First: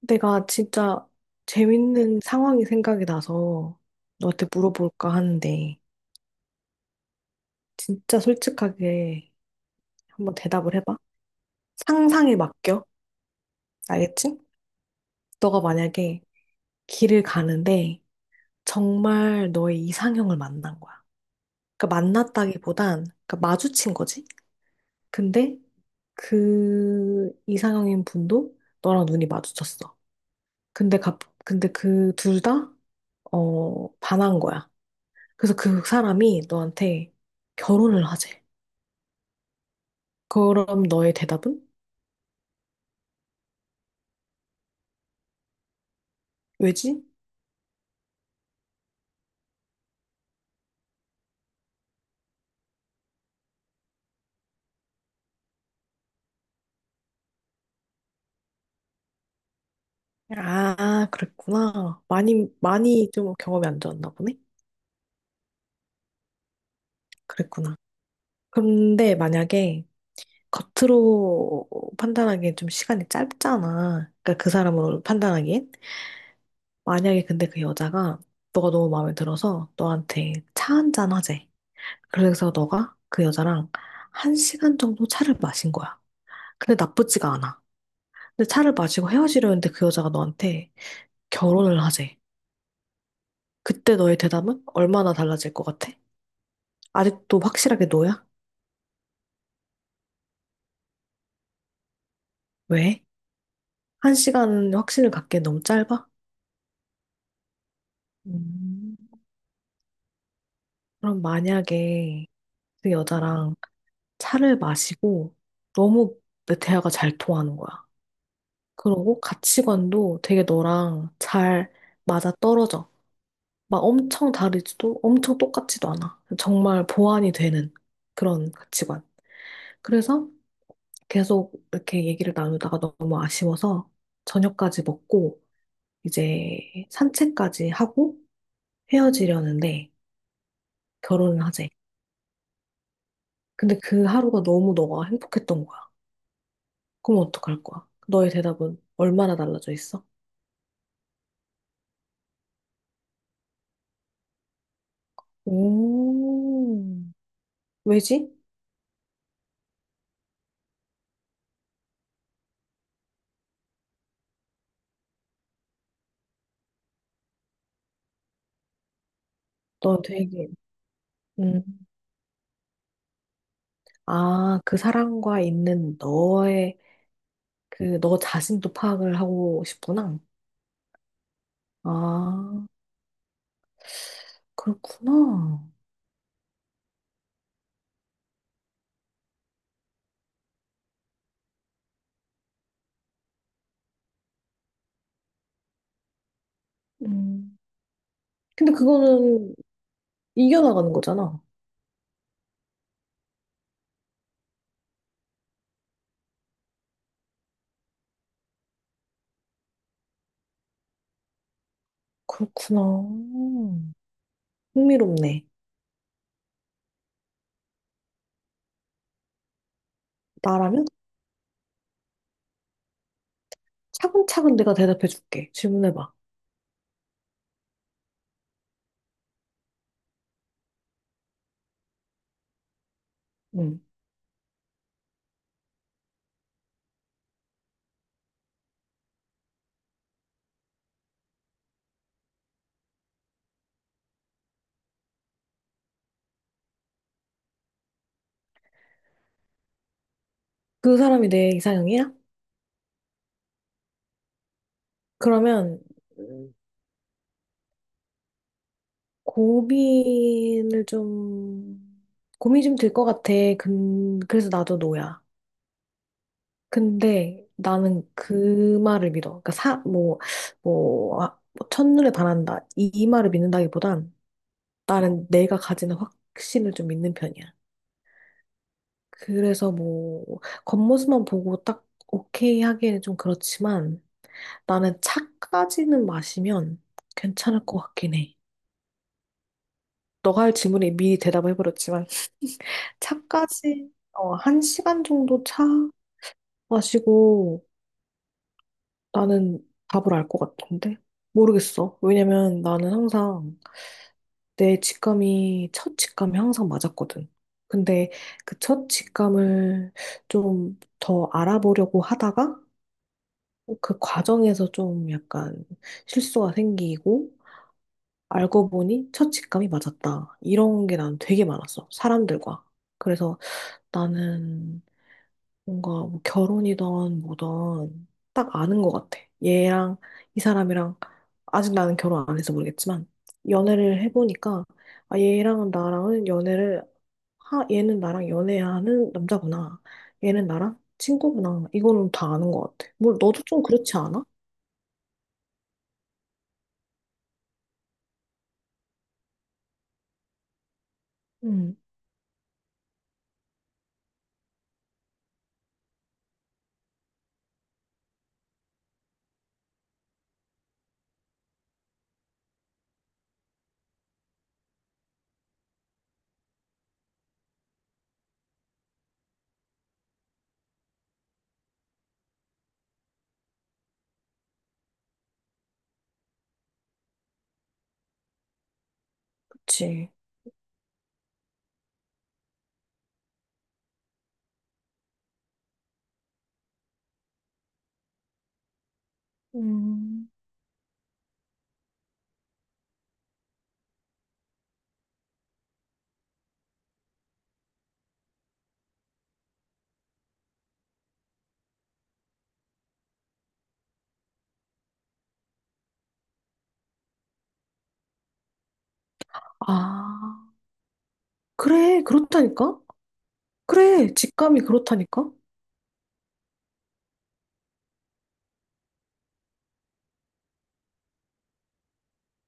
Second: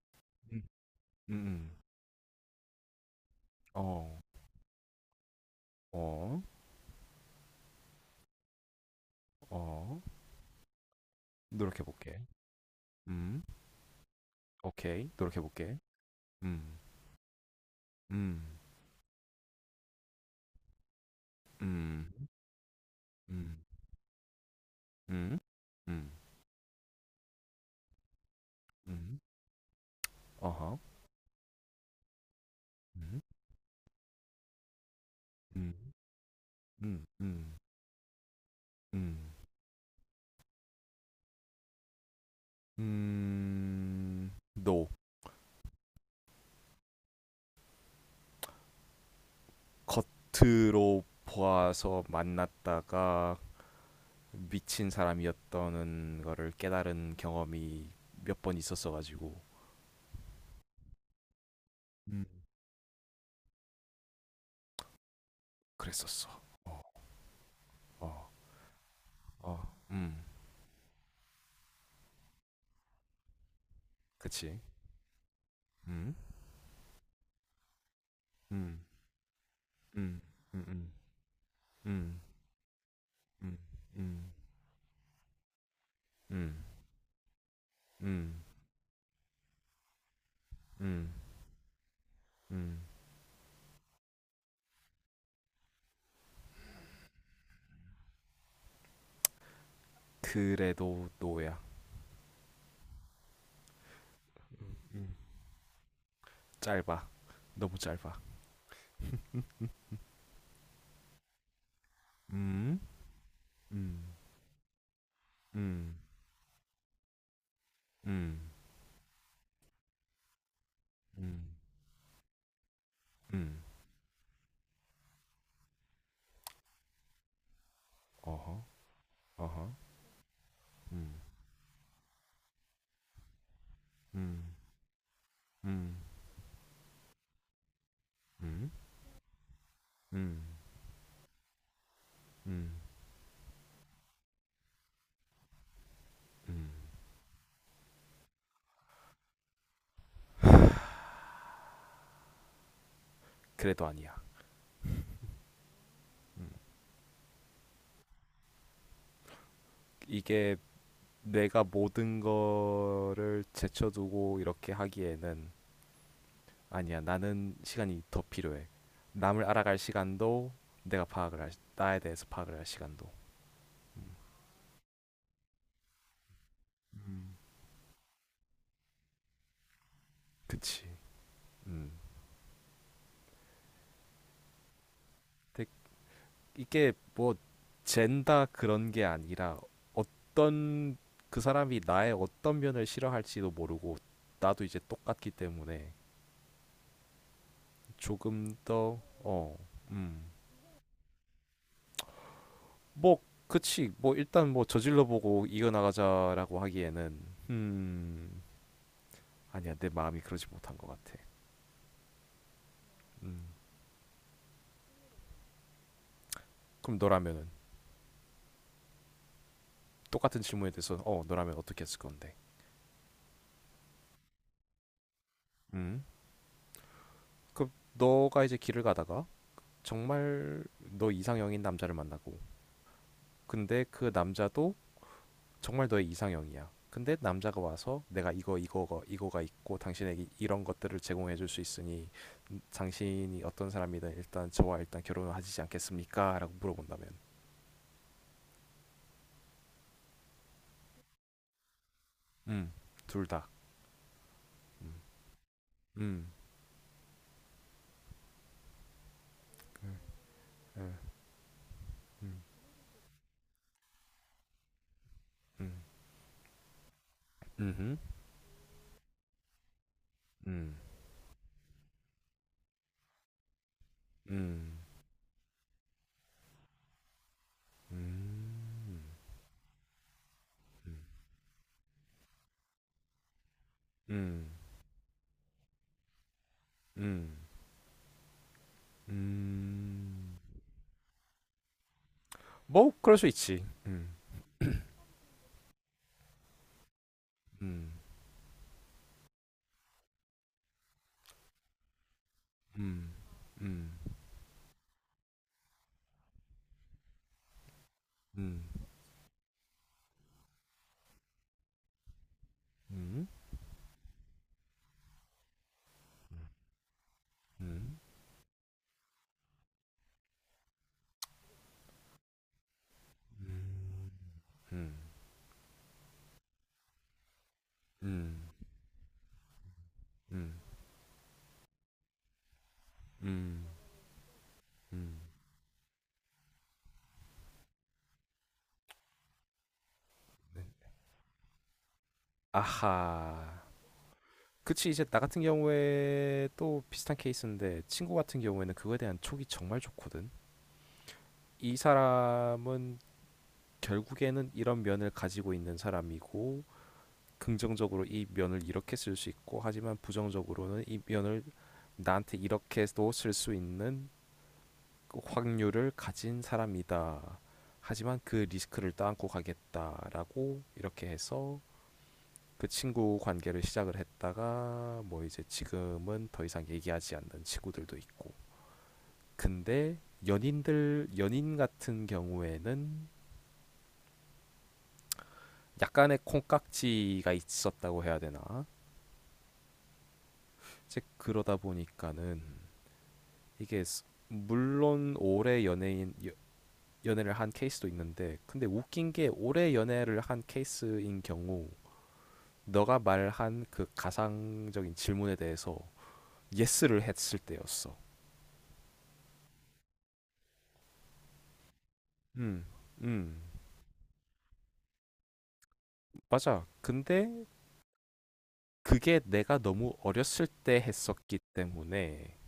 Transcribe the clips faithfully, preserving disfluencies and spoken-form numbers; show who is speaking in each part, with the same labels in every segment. Speaker 1: 내가
Speaker 2: 음.
Speaker 1: 진짜
Speaker 2: 음음.
Speaker 1: 재밌는 상황이 생각이 나서
Speaker 2: 어.
Speaker 1: 너한테 물어볼까 하는데
Speaker 2: 어.
Speaker 1: 진짜 솔직하게
Speaker 2: 어.
Speaker 1: 한번 대답을 해봐.
Speaker 2: 노력해 볼게.
Speaker 1: 상상에 맡겨.
Speaker 2: 음.
Speaker 1: 알겠지?
Speaker 2: 오케이. 노력해
Speaker 1: 너가
Speaker 2: 볼게.
Speaker 1: 만약에
Speaker 2: 음.
Speaker 1: 길을 가는데
Speaker 2: 음.
Speaker 1: 정말 너의 이상형을 만난 거야. 그러니까
Speaker 2: 음.
Speaker 1: 만났다기보단 그러니까
Speaker 2: 음.
Speaker 1: 마주친 거지.
Speaker 2: 음.
Speaker 1: 근데
Speaker 2: 음.
Speaker 1: 그 이상형인 분도 너랑
Speaker 2: 음.
Speaker 1: 눈이 마주쳤어.
Speaker 2: 어허.
Speaker 1: 근데 갑 근데 그 둘 다
Speaker 2: 음.
Speaker 1: 어, 반한 거야. 그래서
Speaker 2: 음.
Speaker 1: 그 사람이
Speaker 2: 음.
Speaker 1: 너한테
Speaker 2: 음.
Speaker 1: 결혼을 하재.
Speaker 2: 음.
Speaker 1: 그럼 너의 대답은?
Speaker 2: 음. 너
Speaker 1: 왜지?
Speaker 2: 겉으로 보아서 만났다가 미친 사람이었다는 거를 깨달은 경험이 몇 번 있었어 가지고.
Speaker 1: 아, 그랬구나.
Speaker 2: 음.
Speaker 1: 많이, 많이 좀 경험이 안 좋았나 보네?
Speaker 2: 그랬었어. 어.
Speaker 1: 그랬구나.
Speaker 2: 어.
Speaker 1: 근데
Speaker 2: 어,
Speaker 1: 만약에
Speaker 2: 음,
Speaker 1: 겉으로 판단하기엔 좀 시간이 짧잖아. 그러니까 그
Speaker 2: 그치.
Speaker 1: 사람으로 판단하기엔.
Speaker 2: 음,
Speaker 1: 만약에 근데 그 여자가 너가
Speaker 2: 음,
Speaker 1: 너무 마음에 들어서
Speaker 2: 음,
Speaker 1: 너한테 차
Speaker 2: 음,
Speaker 1: 한잔 하재.
Speaker 2: 음,
Speaker 1: 그래서 너가 그
Speaker 2: 음, 음,
Speaker 1: 여자랑
Speaker 2: 음,
Speaker 1: 한 시간 정도 차를 마신 거야.
Speaker 2: 음,
Speaker 1: 근데 나쁘지가 않아.
Speaker 2: 음,
Speaker 1: 근데 차를 마시고 헤어지려는데 그 여자가 너한테
Speaker 2: 음,
Speaker 1: 결혼을 하재.
Speaker 2: 음.
Speaker 1: 그때 너의 대답은 얼마나 달라질 것 같아? 아직도 확실하게 너야?
Speaker 2: 그래도 노야.
Speaker 1: 왜? 한 시간
Speaker 2: 음,
Speaker 1: 확신을
Speaker 2: 음.
Speaker 1: 갖기엔 너무 짧아?
Speaker 2: 짧아. 너무 짧아.
Speaker 1: 음. 그럼 만약에
Speaker 2: 음,
Speaker 1: 그 여자랑
Speaker 2: 음,
Speaker 1: 차를 마시고
Speaker 2: 음,
Speaker 1: 너무 내 대화가 잘 통하는 거야.
Speaker 2: 음,
Speaker 1: 그러고 가치관도 되게 너랑
Speaker 2: 음,
Speaker 1: 잘 맞아 떨어져.
Speaker 2: 음.
Speaker 1: 막 엄청 다르지도 엄청 똑같지도 않아. 정말 보완이 되는 그런
Speaker 2: 어허,
Speaker 1: 가치관.
Speaker 2: 어허.
Speaker 1: 그래서
Speaker 2: 음,
Speaker 1: 계속 이렇게 얘기를 나누다가 너무 아쉬워서
Speaker 2: 음,
Speaker 1: 저녁까지 먹고
Speaker 2: 음,
Speaker 1: 이제 산책까지 하고
Speaker 2: 음,
Speaker 1: 헤어지려는데
Speaker 2: 음,
Speaker 1: 결혼을 하재.
Speaker 2: 음,
Speaker 1: 근데 그 하루가 너무 너가 행복했던 거야.
Speaker 2: 음.
Speaker 1: 그럼 어떡할 거야? 너의 대답은 얼마나 달라져 있어?
Speaker 2: 그래도 아니야.
Speaker 1: 오, 왜지?
Speaker 2: 이게 내가 모든 거를 제쳐두고 이렇게 하기에는 아니야, 나는 시간이 더 필요해. 남을 알아갈
Speaker 1: 너 되게,
Speaker 2: 시간도 내가 파악을 할,
Speaker 1: 음,
Speaker 2: 나에 대해서 파악을 할 시간도.
Speaker 1: 아, 그 사람과 있는 너의,
Speaker 2: 음.
Speaker 1: 그, 너 자신도 파악을 하고 싶구나.
Speaker 2: 그치. 음.
Speaker 1: 아, 그렇구나.
Speaker 2: 근데 이게 뭐 젠다 그런 게 아니라 어떤 그 사람이 나의 어떤 면을 싫어할지도 모르고 나도 이제 똑같기 때문에
Speaker 1: 음,
Speaker 2: 조금
Speaker 1: 근데
Speaker 2: 더
Speaker 1: 그거는
Speaker 2: 어, 음.
Speaker 1: 이겨나가는 거잖아.
Speaker 2: 뭐 그치. 뭐 일단 뭐 저질러 보고 이겨 나가자라고 하기에는 음. 아니야. 내 마음이 그러지 못한 것 같아.
Speaker 1: 그렇구나.
Speaker 2: 음.
Speaker 1: 흥미롭네.
Speaker 2: 그럼 너라면은 똑같은 질문에
Speaker 1: 나라면
Speaker 2: 대해서 어 너라면 어떻게 했을 건데?
Speaker 1: 차근차근 내가 대답해 줄게.
Speaker 2: 음.
Speaker 1: 질문해봐.
Speaker 2: 그 너가 이제 길을 가다가 정말 너 이상형인 남자를 만나고
Speaker 1: 응.
Speaker 2: 근데 그 남자도 정말 너의 이상형이야. 근데 남자가 와서 내가 이거 이거가 이거가 있고 당신에게 이런 것들을 제공해 줄 수 있으니 음, 당신이 어떤 사람이든 일단 저와 일단 결혼을 하시지 않겠습니까 라고 물어본다면.
Speaker 1: 그 사람이 내 이상형이야?
Speaker 2: 음. 둘 다. 음.
Speaker 1: 그러면
Speaker 2: 음.
Speaker 1: 음,
Speaker 2: 음.
Speaker 1: 고민을
Speaker 2: 음.
Speaker 1: 좀 고민 좀 들 것 같아. 근 그래서 나도 노야. 근데
Speaker 2: 음.
Speaker 1: 나는 그 말을 믿어. 그러니까 사뭐뭐
Speaker 2: 음.
Speaker 1: 아, 뭐 첫눈에 반한다 이, 이 말을 믿는다기보단
Speaker 2: 음.
Speaker 1: 나는 내가 가지는 확신을 좀 믿는 편이야.
Speaker 2: 음.
Speaker 1: 그래서 뭐
Speaker 2: 음.
Speaker 1: 겉모습만 보고 딱 오케이 하기에는 좀 그렇지만
Speaker 2: 음,
Speaker 1: 나는 차까지는 마시면
Speaker 2: 음,
Speaker 1: 괜찮을 것 같긴 해.
Speaker 2: 음. 음.
Speaker 1: 너가 할 질문에 미리 대답을 해버렸지만
Speaker 2: 뭐, 그럴 수 있지.
Speaker 1: 차까지
Speaker 2: 음,
Speaker 1: 어, 한 시간 정도 차 마시고
Speaker 2: 음,
Speaker 1: 나는 답을 알 것 같은데 모르겠어. 왜냐면 나는
Speaker 2: 음,
Speaker 1: 항상
Speaker 2: 음,
Speaker 1: 내 직감이 첫 직감이 항상 맞았거든. 근데 그
Speaker 2: 음,
Speaker 1: 첫 직감을 좀 더 알아보려고 하다가
Speaker 2: 음, 음,
Speaker 1: 어, 그 과정에서 좀 약간 실수가 생기고
Speaker 2: 음, 음,
Speaker 1: 알고 보니 첫 직감이 맞았다. 이런 게 난 되게 많았어. 사람들과. 그래서 나는 뭔가 뭐 결혼이든 뭐든
Speaker 2: 음,
Speaker 1: 딱 아는 것 같아. 얘랑 이
Speaker 2: 음,
Speaker 1: 사람이랑 아직 나는 결혼 안 해서 모르겠지만
Speaker 2: 음,
Speaker 1: 연애를 해보니까 아,
Speaker 2: 음.
Speaker 1: 얘랑은 나랑은 연애를 하, 얘는 나랑 연애하는 남자구나. 얘는
Speaker 2: 네.
Speaker 1: 나랑 친구구나. 이거는 다 아는 것 같아. 뭘 너도
Speaker 2: 아하.
Speaker 1: 좀 그렇지 않아?
Speaker 2: 그치, 이제 나 같은 경우에 또 비슷한 케이스인데, 친구 같은 경우에는 그거에 대한 촉이 정말 좋거든. 이 사람은 결국에는 이런 면을 가지고 있는 사람이고, 긍정적으로 이 면을 이렇게 쓸 수 있고, 하지만 부정적으로는 이 면을 나한테 이렇게도 쓸 수 있는 그 확률을 가진 사람이다. 하지만 그 리스크를 떠안고 가겠다라고 이렇게 해서 그 친구 관계를 시작을 했다가 뭐 이제 지금은 더 이상 얘기하지 않는 친구들도 있고. 근데
Speaker 1: 그치.
Speaker 2: 연인들 연인 같은 경우에는 약간의 콩깍지가 있었다고 해야 되나?
Speaker 1: 음,
Speaker 2: 이제 그러다 보니까는 이게 물론 오래 연예인 연애를 한 케이스도 있는데 근데 웃긴 게 오래 연애를 한 케이스인 경우 너가 말한 그 가상적인 질문에 대해서 예스를 했을 때였어.
Speaker 1: 아, 그래,
Speaker 2: 음,
Speaker 1: 그렇다니까?
Speaker 2: 음,
Speaker 1: 그래, 직감이 그렇다니까?
Speaker 2: 맞아. 근데 그게 내가 너무 어렸을 때 했었기 때문에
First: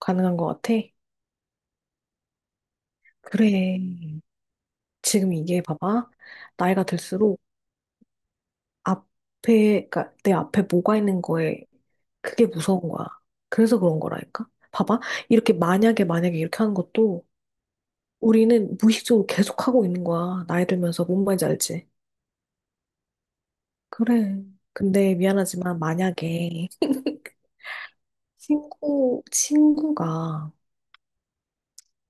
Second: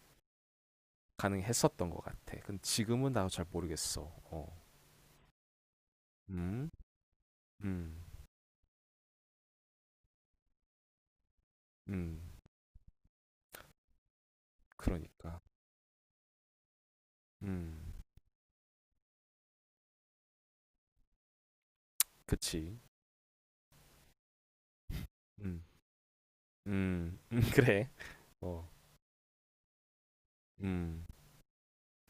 Speaker 1: 가능한 것 같아.
Speaker 2: 가능했었던 것 같아. 근데 지금은 나도 잘
Speaker 1: 그래.
Speaker 2: 모르겠어. 어,
Speaker 1: 지금 이게 봐봐.
Speaker 2: 음,
Speaker 1: 나이가 들수록
Speaker 2: 음,
Speaker 1: 앞에, 그러니까 내 앞에 뭐가 있는 거에
Speaker 2: 음,
Speaker 1: 그게 무서운 거야. 그래서 그런 거라니까? 봐봐.
Speaker 2: 그러니까,
Speaker 1: 이렇게 만약에, 만약에 이렇게 하는 것도
Speaker 2: 음,
Speaker 1: 우리는 무의식적으로 계속 하고 있는 거야. 나이 들면서 뭔 말인지 알지?
Speaker 2: 그치,
Speaker 1: 그래. 근데
Speaker 2: 음,
Speaker 1: 미안하지만 만약에
Speaker 2: 음, 음, 그래, 어,
Speaker 1: 친구, 친구가
Speaker 2: 음,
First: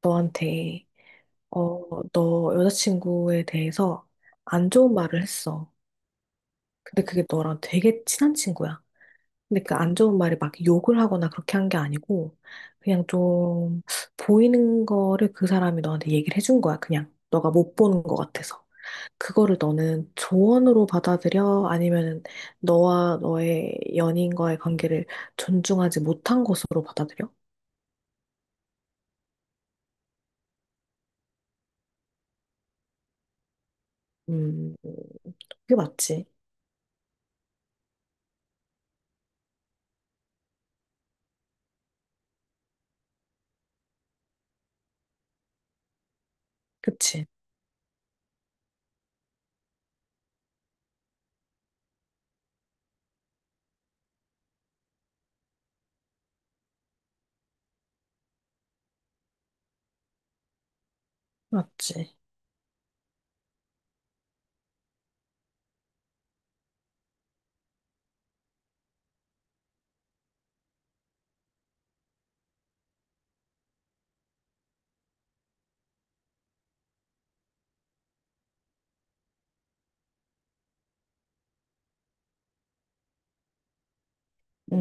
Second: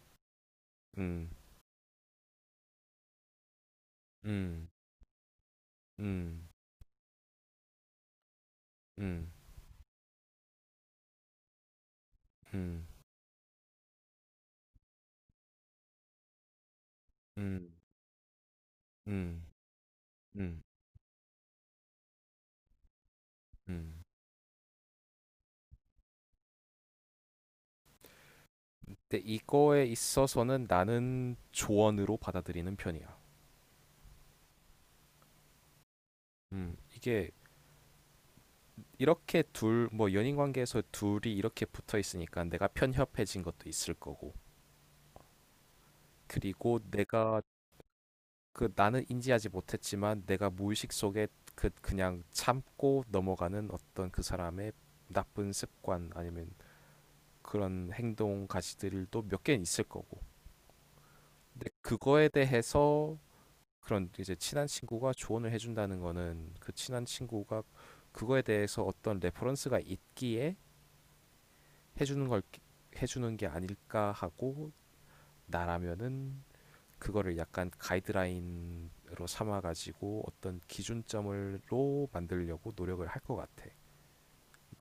Speaker 1: 너한테,
Speaker 2: 음.
Speaker 1: 어, 너 여자친구에 대해서
Speaker 2: 음.
Speaker 1: 안 좋은 말을 했어.
Speaker 2: 음.
Speaker 1: 근데 그게 너랑 되게 친한 친구야.
Speaker 2: 음.
Speaker 1: 근데 그 안 좋은 말이 막 욕을 하거나 그렇게 한 게 아니고,
Speaker 2: 음.
Speaker 1: 그냥 좀 보이는 거를 그 사람이 너한테 얘기를 해준 거야, 그냥. 너가
Speaker 2: 음.
Speaker 1: 못 보는 것 같아서.
Speaker 2: 음.
Speaker 1: 그거를 너는
Speaker 2: 음.
Speaker 1: 조언으로 받아들여? 아니면 너와 너의
Speaker 2: 음.
Speaker 1: 연인과의 관계를 존중하지 못한 것으로 받아들여?
Speaker 2: 근데 이거에 있어서는 나는 조언으로 받아들이는 편이야.
Speaker 1: 음, 그게 맞지.
Speaker 2: 음. 이게 이렇게 둘, 뭐 연인 관계에서 둘이 이렇게 붙어 있으니까 내가 편협해진 것도 있을 거고. 그리고
Speaker 1: 그치.
Speaker 2: 내가 그 나는 인지하지 못했지만 내가 무의식 속에 그 그냥 참고 넘어가는 어떤 그 사람의 나쁜 습관 아니면 그런 행동 가시들도 몇 개는 있을 거고. 근데
Speaker 1: 맞지.
Speaker 2: 그거에 대해서 그런 이제 친한 친구가 조언을 해준다는 거는 그 친한 친구가 그거에 대해서 어떤 레퍼런스가 있기에 해주는 걸 해주는 게 아닐까 하고 나라면은 그거를 약간 가이드라인으로 삼아가지고 어떤 기준점으로 만들려고 노력을 할 것 같아.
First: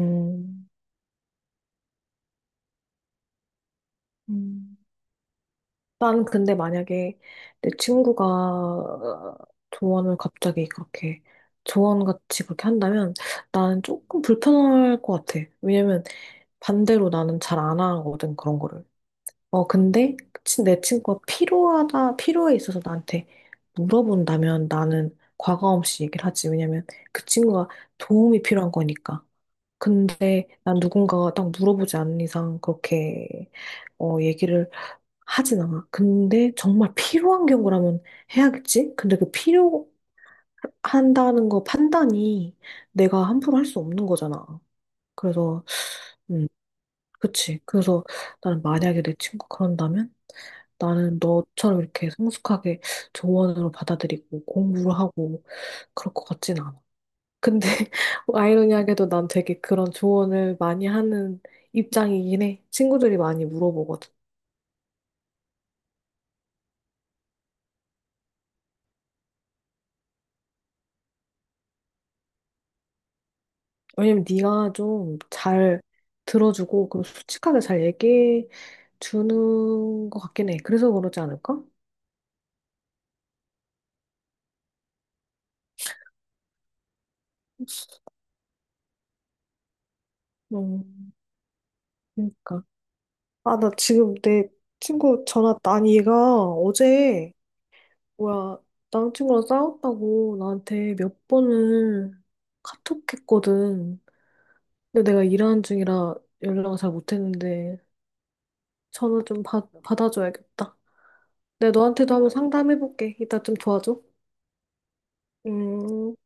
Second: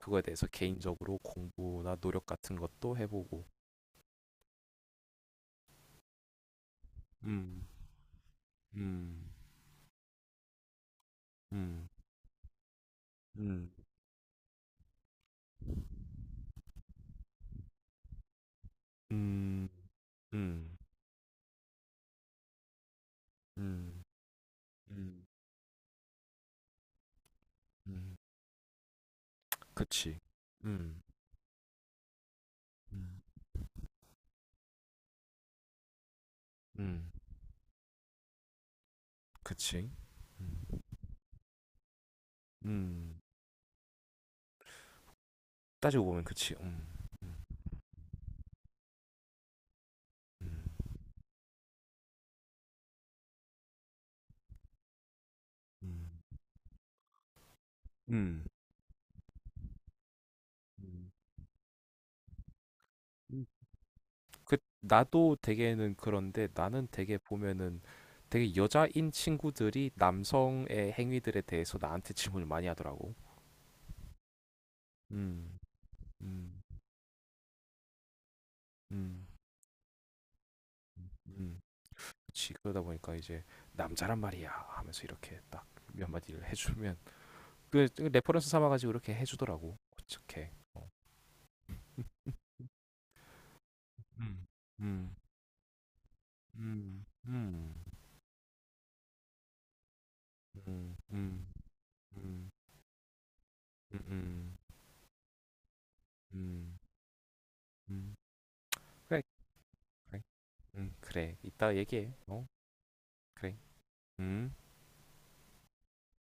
Speaker 2: 그거에 대해서 개인적으로 공부나 노력 같은 것도 해보고.
Speaker 1: 음. 난 근데 만약에
Speaker 2: 음,
Speaker 1: 내 친구가
Speaker 2: 음,
Speaker 1: 어, 조언을 갑자기 그렇게
Speaker 2: 음,
Speaker 1: 조언같이 그렇게 한다면
Speaker 2: 음,
Speaker 1: 나는 조금 불편할 것 같아. 왜냐면 반대로 나는 잘 안 하거든, 그런 거를. 어,
Speaker 2: 음,
Speaker 1: 근데 치-
Speaker 2: 음,
Speaker 1: 내 친구가 필요하다, 필요에 있어서 나한테
Speaker 2: 음.
Speaker 1: 물어본다면 나는
Speaker 2: 음.
Speaker 1: 과감 없이 얘기를 하지. 왜냐면 그 친구가
Speaker 2: 음.
Speaker 1: 도움이 필요한 거니까.
Speaker 2: 그치.
Speaker 1: 근데 난
Speaker 2: 음.
Speaker 1: 누군가가 딱 물어보지 않는 이상
Speaker 2: 음.
Speaker 1: 그렇게 어 얘기를 하진 않아. 근데 정말
Speaker 2: 음.
Speaker 1: 필요한 경우라면 해야겠지? 근데 그
Speaker 2: 그치. 음.
Speaker 1: 필요한다는 거 판단이
Speaker 2: 음.
Speaker 1: 내가 함부로 할 수 없는 거잖아. 그래서
Speaker 2: 따지고 보면
Speaker 1: 음,
Speaker 2: 그치. 음. 음.
Speaker 1: 그치. 그래서 나는 만약에 내 친구가 그런다면
Speaker 2: 음.
Speaker 1: 나는 너처럼 이렇게 성숙하게 조언으로 받아들이고 공부를 하고
Speaker 2: 음.
Speaker 1: 그럴 것 같진 않아. 근데
Speaker 2: 음.
Speaker 1: 아이러니하게도 난 되게 그런 조언을 많이
Speaker 2: 음.
Speaker 1: 하는 입장이긴 해. 친구들이
Speaker 2: 음.
Speaker 1: 많이 물어보거든.
Speaker 2: 그 나도 되게는 그런데 나는 되게 보면은 되게 여자인 친구들이 남성의 행위들에 대해서 나한테 질문을 많이 하더라고.
Speaker 1: 왜냐면 네가 좀
Speaker 2: 음.
Speaker 1: 잘
Speaker 2: 음.
Speaker 1: 들어주고 그리고 솔직하게 잘 얘기해
Speaker 2: 음.
Speaker 1: 주는 것 같긴 해. 그래서 그러지
Speaker 2: 음.
Speaker 1: 않을까?
Speaker 2: 그치. 그러다 보니까 이제 남자란 말이야 하면서 이렇게 딱 몇 마디를 해주면 그 그 레퍼런스 삼아가지고 이렇게 해주더라고. 어떻게? 어.
Speaker 1: 음, 그러니까. 아, 나 지금
Speaker 2: 음,
Speaker 1: 내
Speaker 2: 음,
Speaker 1: 친구 전화, 아니 얘가
Speaker 2: 음,
Speaker 1: 어제
Speaker 2: 음,
Speaker 1: 뭐야 남친구랑 싸웠다고 나한테
Speaker 2: 음,
Speaker 1: 몇
Speaker 2: 음,
Speaker 1: 번을
Speaker 2: 음, 음,
Speaker 1: 카톡했거든.
Speaker 2: 음,
Speaker 1: 근데 내가 일하는 중이라
Speaker 2: 음,
Speaker 1: 연락을 잘 못했는데
Speaker 2: 음.
Speaker 1: 전화
Speaker 2: 그래,
Speaker 1: 좀 받,
Speaker 2: 그래,
Speaker 1: 받아줘야겠다.
Speaker 2: 음, 그래.
Speaker 1: 내가
Speaker 2: 이따 얘기해.
Speaker 1: 너한테도 한번
Speaker 2: 어,
Speaker 1: 상담해볼게. 이따 좀
Speaker 2: 그래.
Speaker 1: 도와줘.
Speaker 2: 음.
Speaker 1: 음.